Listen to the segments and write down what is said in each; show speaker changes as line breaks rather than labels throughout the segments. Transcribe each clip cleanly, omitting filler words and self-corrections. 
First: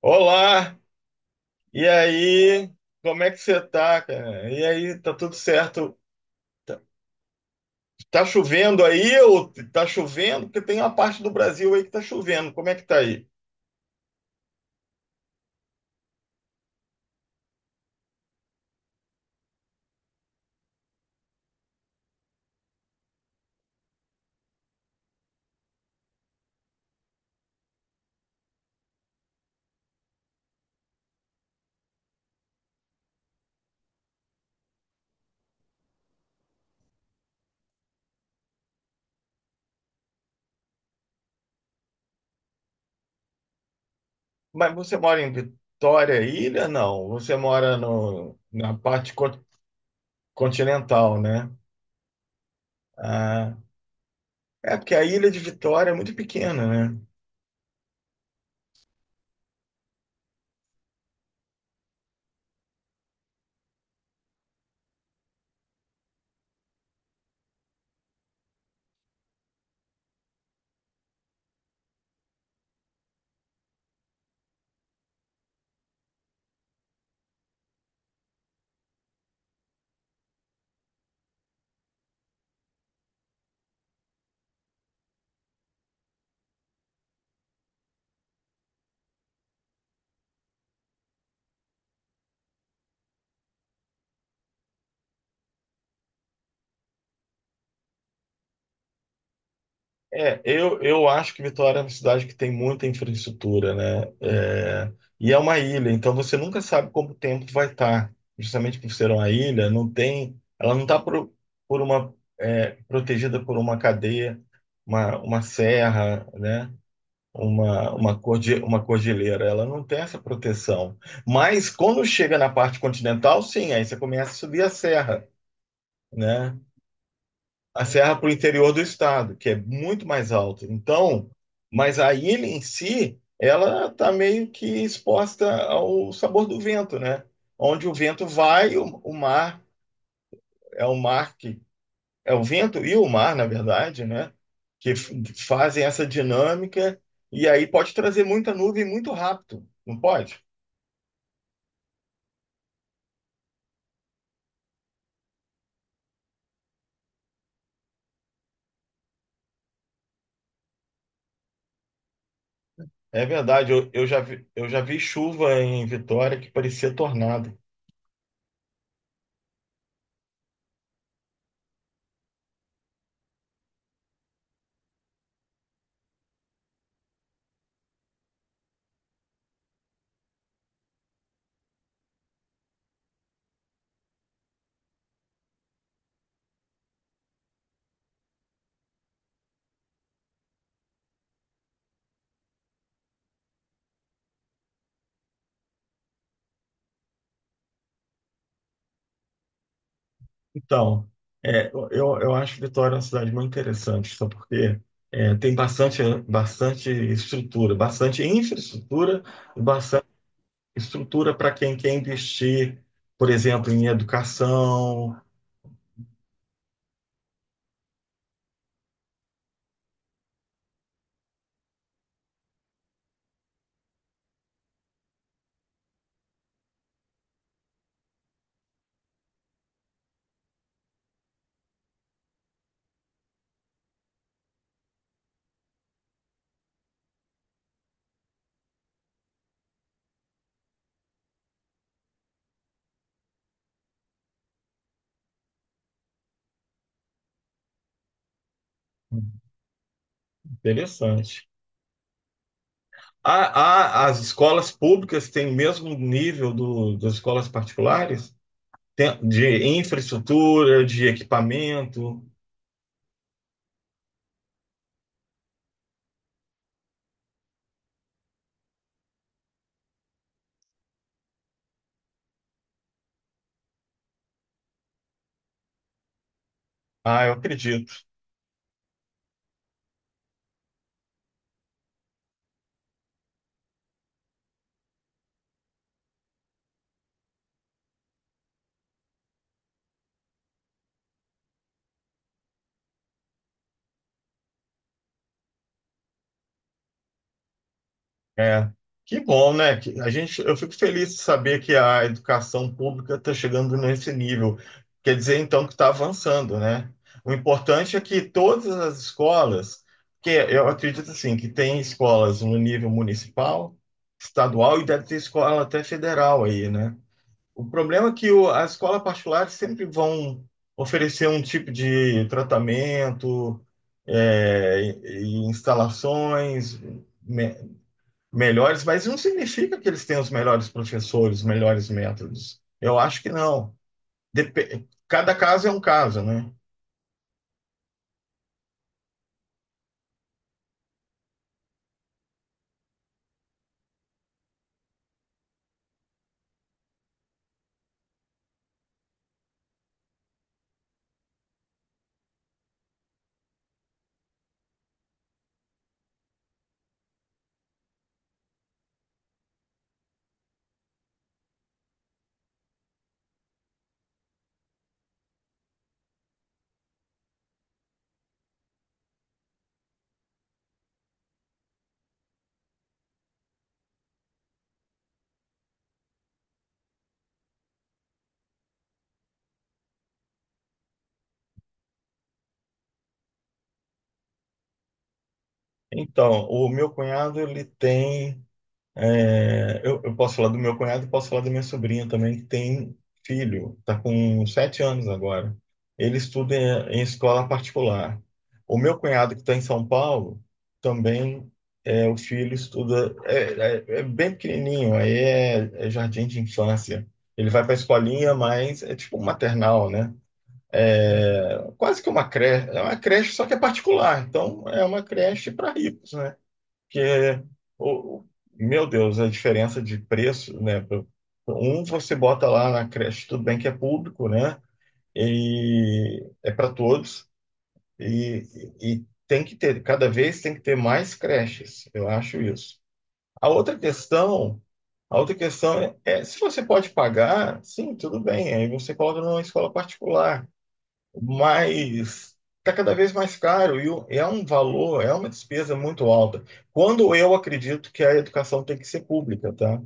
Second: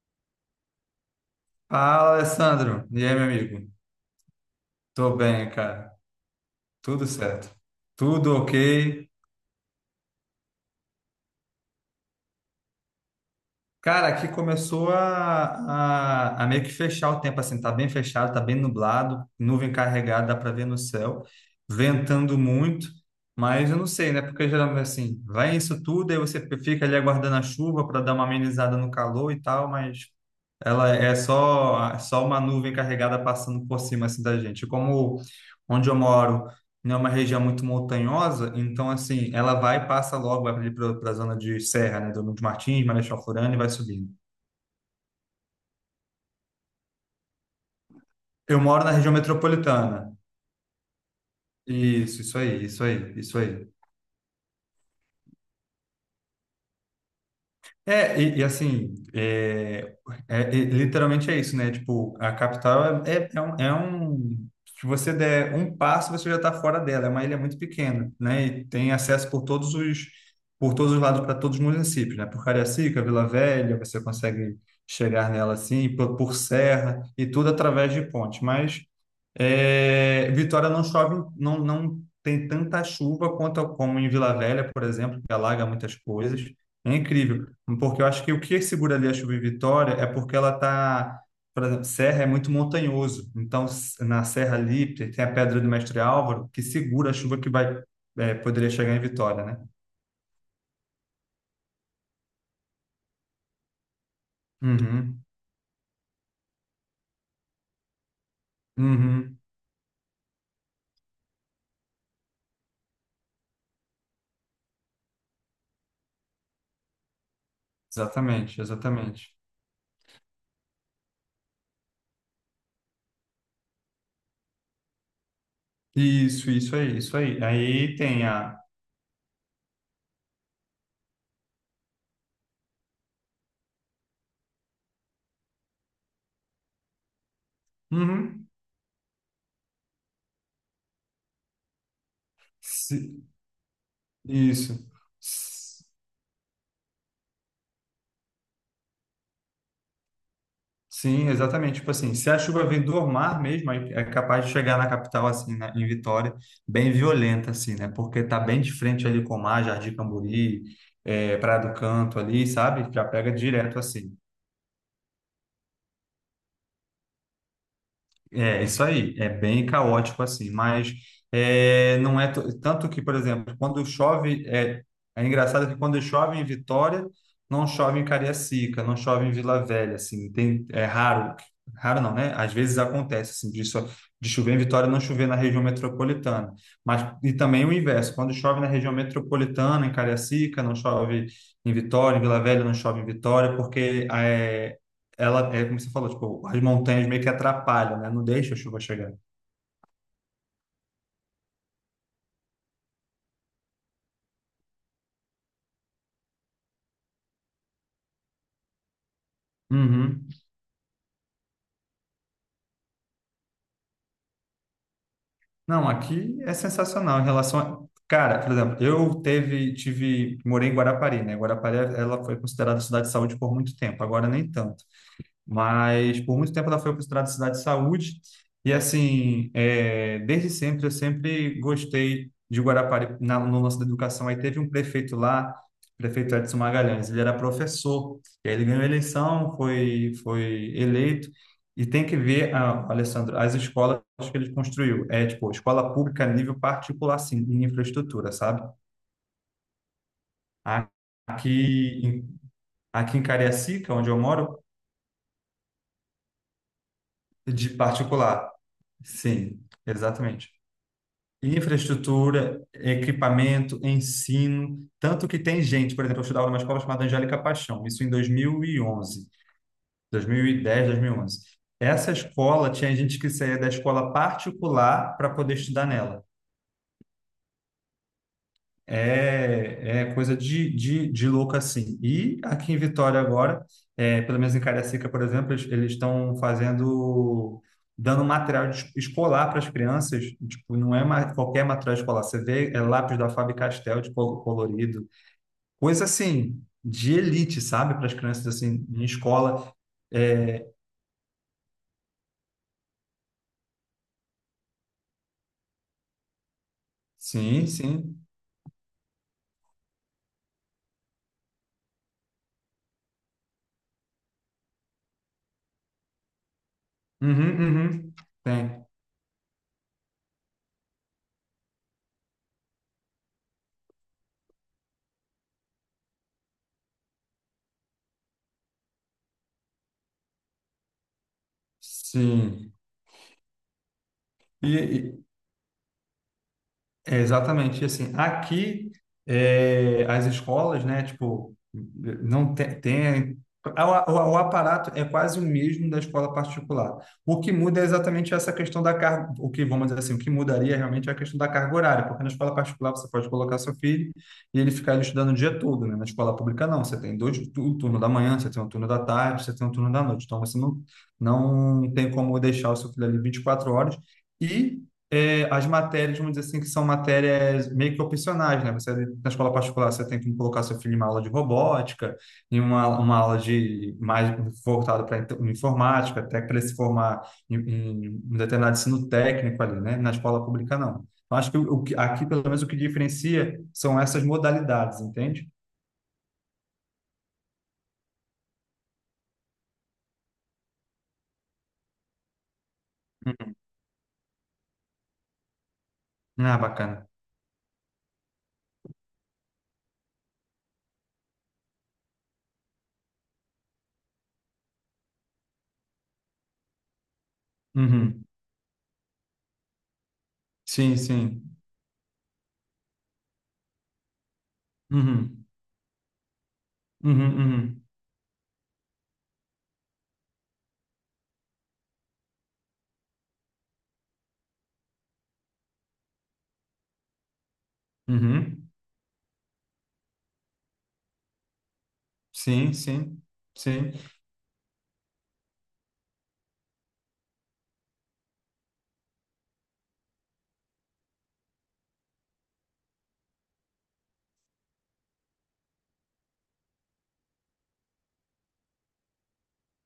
Olá, e
Fala,
aí?
Alessandro. E aí,
Como
meu
é que você
amigo?
tá, cara? E aí, tá
Tô
tudo
bem, cara.
certo? Tá,
Tudo certo.
tá
Tudo
chovendo
ok.
aí ou tá chovendo? Porque tem uma parte do Brasil aí que tá chovendo. Como é que tá aí?
Cara, aqui começou a meio que fechar o tempo, assim. Tá bem fechado, tá bem nublado, nuvem carregada, dá pra ver no céu. Ventando muito, mas eu não sei, né? Porque geralmente, assim, vai isso tudo, aí você fica ali aguardando a chuva para dar uma amenizada no calor e tal, mas ela é só uma nuvem carregada passando por cima assim da gente. Como onde eu moro não é uma região muito montanhosa, então assim, ela vai e passa logo, vai ali para a zona de Serra, né? Do Nuno de Martins, Marechal Floriano e vai subindo.
Mas você mora em Vitória, Ilha? Não, você mora no,
Eu
na
moro na região
parte
metropolitana.
continental, né?
Isso aí, isso aí, isso
Ah,
aí.
é porque a ilha de Vitória é muito pequena, né?
É, e assim, literalmente é isso, né? Tipo, a capital se você der um passo, você já está fora dela. É uma ilha muito pequena, né? E tem acesso por todos os lados para todos os municípios, né? Por Cariacica, Vila Velha, você consegue chegar nela assim, por Serra, e tudo através de ponte. Mas é, Vitória não chove, não, não tem tanta chuva quanto como em Vila Velha, por exemplo, que alaga muitas coisas. É incrível, porque eu acho que o que segura ali a chuva em Vitória é porque ela tá, por exemplo, Serra é muito montanhoso, então na Serra ali tem a Pedra do Mestre Álvaro que segura a chuva que vai poderia chegar em Vitória, né?
É, eu acho que Vitória é uma cidade que tem muita infraestrutura, né? É,
Uhum,
e é uma ilha, então você nunca sabe como o tempo vai estar. Justamente por ser uma
uhum,
ilha, não tem, ela não está por uma protegida por uma cadeia, uma serra, né?
exatamente,
Uma
exatamente.
cordilheira, ela não tem essa proteção. Mas quando chega na parte continental, sim, aí você começa a subir a serra,
Isso,
né?
isso aí, isso aí.
A
Aí
serra
tem
para o
a,
interior do estado, que é muito mais alto. Então, mas a ilha em si, ela está meio que exposta ao sabor do vento, né? Onde o vento
uhum,
vai, o mar é o mar que é o vento e o
se-
mar, na verdade, né?
isso.
Que fazem essa dinâmica e aí pode trazer muita nuvem muito rápido, não pode?
Sim, exatamente. Tipo assim, se a chuva vem do mar mesmo, aí é capaz de chegar na capital, assim, né, em Vitória, bem violenta, assim, né? Porque tá bem de frente ali com o mar, Jardim Camburi, Praia do Canto ali, sabe? Já
É
pega
verdade,
direto, assim.
eu já vi chuva em Vitória que parecia tornado.
É, isso aí, é bem caótico assim, mas não é tanto que, por exemplo, quando chove, é engraçado que quando chove em Vitória, não chove em Cariacica, não chove em Vila Velha, assim, tem, é raro, raro não, né? Às vezes acontece, assim, de, de chover em Vitória, não chover na região metropolitana, mas, e também o inverso, quando chove na região metropolitana, em Cariacica, não chove em Vitória, em Vila Velha, não chove em Vitória, porque ela é como você falou, tipo, as montanhas meio que atrapalham, né? Não deixa a chuva chegar.
Então, é, eu acho Vitória uma cidade muito interessante, só porque é, tem bastante, bastante estrutura, bastante infraestrutura e bastante
Uhum.
estrutura para quem quer investir, por exemplo, em educação.
Não, aqui é sensacional em relação a... Cara, por exemplo, eu tive, morei em Guarapari, né? Guarapari, ela foi considerada cidade de saúde por muito tempo, agora nem tanto. Mas por muito tempo ela foi considerada cidade de saúde. E assim, é, desde sempre, eu sempre gostei de Guarapari no lance da educação. Aí teve um prefeito lá, prefeito Edson Magalhães, ele era professor, e aí ele ganhou a eleição, foi eleito. E tem que ver, ah, Alessandro, as escolas que ele construiu. É tipo, escola pública a nível particular, sim, em infraestrutura, sabe?
Interessante.
Aqui, aqui em Cariacica, onde eu
As
moro,
escolas públicas têm o mesmo nível das escolas
de
particulares?
particular. Sim,
De
exatamente.
infraestrutura, de equipamento?
Infraestrutura, equipamento, ensino, tanto que tem gente, por exemplo, eu estudava numa escola chamada Angélica Paixão, isso em 2011, 2010, 2011. Essa escola tinha gente que saía da escola particular para poder estudar nela.
Ah, eu acredito.
É coisa de louco assim. E aqui em Vitória agora, é, pelo menos em Cariacica, por exemplo, eles estão fazendo, dando material escolar para as crianças. Tipo, não é qualquer material escolar. Você vê é lápis da Faber-Castell de colorido, coisa assim de elite, sabe? Para as crianças
É,
assim em
que bom,
escola.
né? Que a gente, eu
É,
fico feliz de saber que a educação pública está chegando nesse nível. Quer dizer, então, que está avançando, né? O
sim,
importante é que
sim.
todas as escolas, que eu acredito assim, que tem escolas no nível municipal, estadual e deve ter escola até federal aí, né?
Uhum,
O problema é
uhum.
que a
Tem.
escola particular sempre vão oferecer um tipo de tratamento, e instalações melhores, mas não significa que eles tenham os melhores professores, os melhores métodos.
Sim.
Eu acho que não.
E,
Cada caso é um caso, né?
é, exatamente, e assim, aqui as escolas, né, tipo, não tem, o, o aparato é quase o mesmo da escola particular. O que muda é exatamente essa questão da carga, o que, vamos dizer assim, o que mudaria realmente é a questão da carga horária, porque na escola particular você pode colocar seu filho e ele ficar ali estudando o dia todo, né? Na escola pública não, você tem o turno da manhã, você tem um turno da tarde, você tem um turno da noite, então você não, não tem como deixar o seu filho ali 24 horas, e é, as matérias, vamos dizer assim, que são matérias meio que opcionais, né? Você, na escola particular, você tem que colocar seu filho em uma aula de robótica, em uma aula de mais voltada para informática, até para ele se formar em um determinado ensino técnico ali, né? Na escola pública, não. Então, acho que o que- aqui, pelo menos, o que diferencia são essas modalidades, entende?
Então, o meu cunhado, ele tem. É, eu posso falar do meu cunhado, posso falar da minha sobrinha também, que tem
Uhum.
filho, está com 7 anos agora. Ele estuda
Ah,
em
bacana.
escola particular. O meu cunhado, que está em São Paulo, também é, o filho estuda, é bem pequenininho, aí é jardim de infância. Ele vai para a
Uhum.
escolinha, mas é tipo um maternal, né?
Sim, sim.
É, quase que uma creche, é uma creche, só que é particular. Então, é uma
Uhum.
creche para ricos, né?
Uhum,
Porque,
uhum.
o, meu Deus, a diferença de preço, né? Um você bota lá na creche, tudo bem que é público, né? E é para todos. E,
Uhum.
e tem que ter, cada vez tem que ter mais creches, eu acho
Sim,
isso.
sim.
A outra
Sim.
questão, a outra questão é, é se você pode pagar, sim, tudo bem, aí você coloca numa escola particular, mas está cada vez mais caro e é um valor, é uma despesa muito alta. Quando eu acredito que a educação tem que ser pública, tá?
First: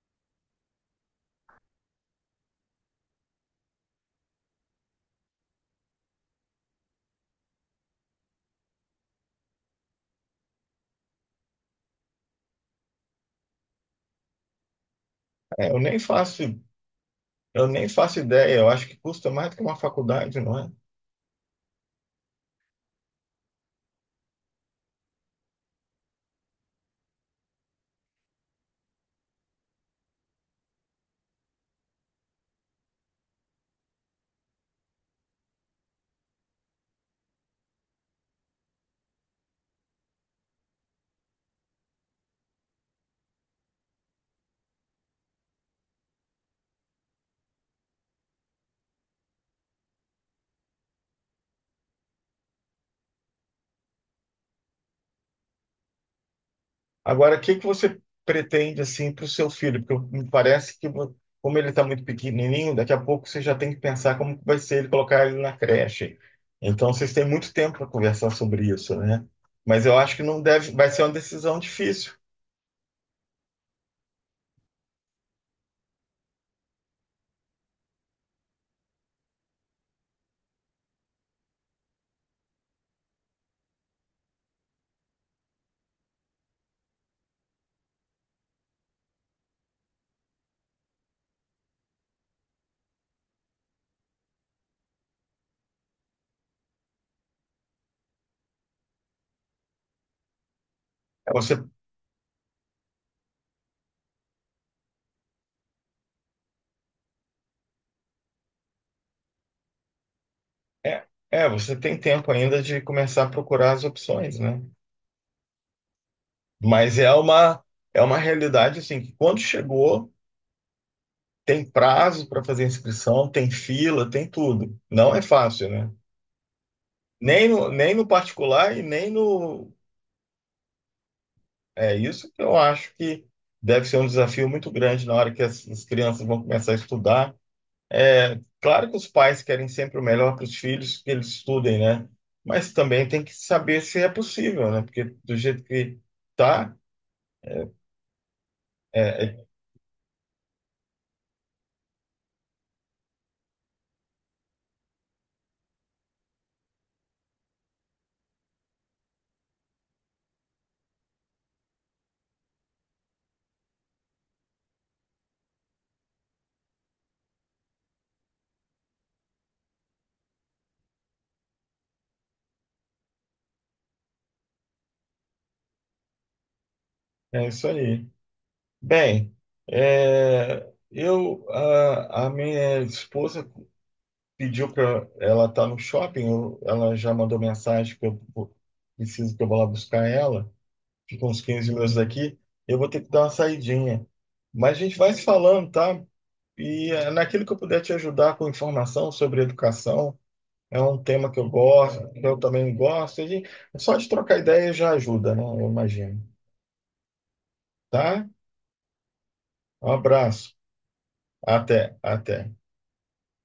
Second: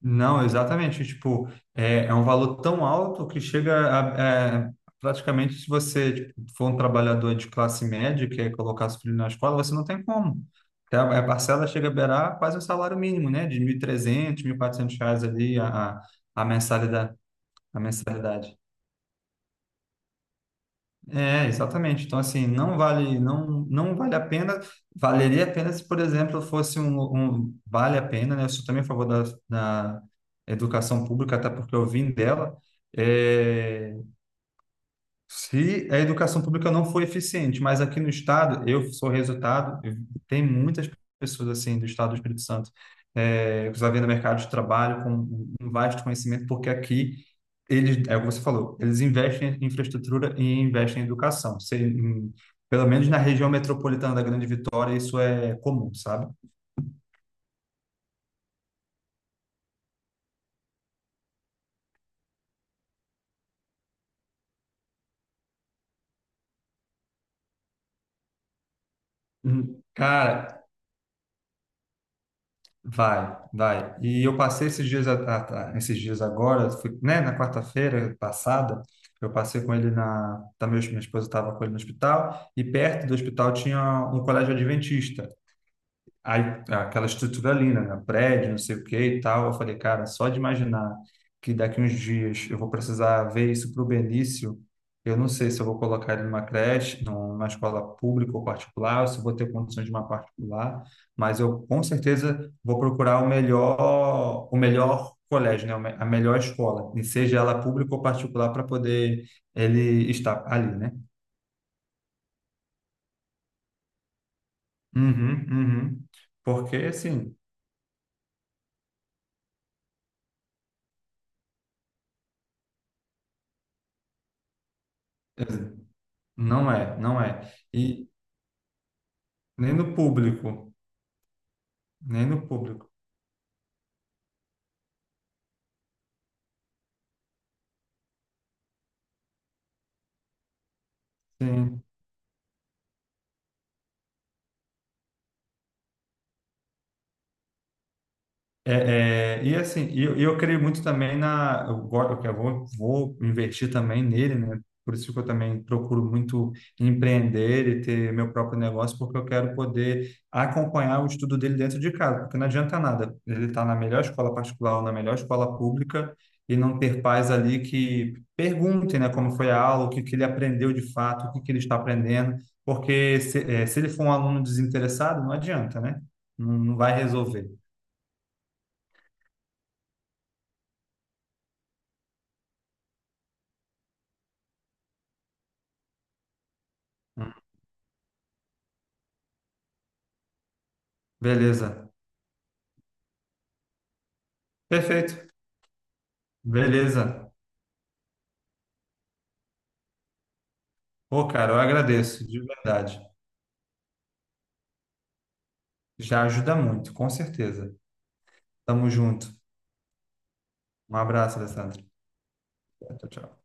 Não, exatamente. Tipo, é um valor tão alto que chega a, praticamente se você tipo, for um trabalhador de classe média e quer colocar seu filho na escola, você não tem como. Porque a parcela chega a beirar quase o salário mínimo, né? De 1.300, 400 reais ali
É,
a a mensalidade,
eu
a
nem faço ideia,
mensalidade.
eu acho que custa mais do que uma faculdade, não é?
É, exatamente. Então, assim, não vale, não, não vale a pena, valeria a pena se, por exemplo, fosse vale a pena, né? Eu sou também a favor da educação pública, até porque eu vim dela. É, se a educação pública não foi eficiente, mas aqui no estado, eu sou resultado, tem muitas pessoas assim do estado do Espírito Santo, que já vêm no mercado de trabalho com um vasto conhecimento, porque aqui eles, é o que você falou, eles investem em infraestrutura e investem em educação. Pelo menos na região metropolitana da Grande Vitória, isso é comum, sabe?
Agora, o que que você pretende assim para o seu filho? Porque me parece que como ele está muito pequenininho, daqui a pouco você já tem que pensar como que vai ser ele colocar ele na creche. Então, vocês têm muito tempo para conversar sobre isso, né? Mas eu acho que não
Cara,
deve, vai ser uma decisão difícil.
vai, vai. E eu passei esses dias, esses dias agora, né, na quarta-feira passada, eu passei com ele minha esposa estava com ele no hospital, e perto do hospital tinha um colégio adventista. Aí, aquela estrutura ali, né? prédio, não sei o que e tal. Eu falei, cara, só de imaginar que daqui uns dias eu vou precisar ver isso para o Benício, eu não sei se eu vou colocar ele numa creche, numa escola pública ou particular, ou se eu vou ter condições de uma particular,
É,
mas
Você.
eu com certeza vou procurar o melhor colégio, né? A melhor escola, e seja ela pública ou particular, para poder ele estar ali, né?
É, é, você tem tempo ainda de começar a procurar as opções, né?
Uhum, uhum. Porque,
Mas é
assim,
uma, é uma realidade assim que quando chegou, tem prazo para fazer inscrição, tem fila, tem tudo. Não é fácil, né?
não é, não é.
Nem no
E
particular e nem no.
nem no público,
É
nem
isso que
no
eu
público.
acho que deve ser um desafio muito grande na hora que as crianças vão começar a estudar. É, claro que os pais querem sempre o melhor para os filhos que eles estudem,
Sim.
né? Mas também tem que saber se é possível, né? Porque do jeito que tá, é,
E assim, e eu creio muito também na. Eu vou investir também nele, né? Por isso que eu também procuro muito empreender e ter meu próprio negócio, porque eu quero poder acompanhar o estudo dele dentro de casa, porque não adianta nada. Ele está na melhor escola particular ou na melhor escola pública e não ter pais ali que perguntem, né, como foi a aula, o que, que ele aprendeu de fato, o que, que ele está aprendendo, porque se, se ele for um aluno desinteressado, não adianta, né? Não, não vai resolver.
é isso aí. Bem, é, a minha esposa pediu para ela tá no shopping, ela já mandou mensagem que preciso que eu vá lá buscar ela. Fica uns 15
Beleza.
minutos daqui. Eu vou ter que dar uma saidinha. Mas a gente vai se
Perfeito.
falando, tá? E é,
Beleza.
naquilo que eu puder te ajudar com informação sobre educação, é um
Pô,
tema que eu
cara, eu
gosto, que
agradeço,
eu
de
também
verdade.
gosto. E só de trocar ideia já ajuda, né? Eu imagino.
Já ajuda muito, com certeza.
Tá?
Tamo junto.
Um abraço.
Um abraço, Alessandro.
Até, até.
Tchau, tchau.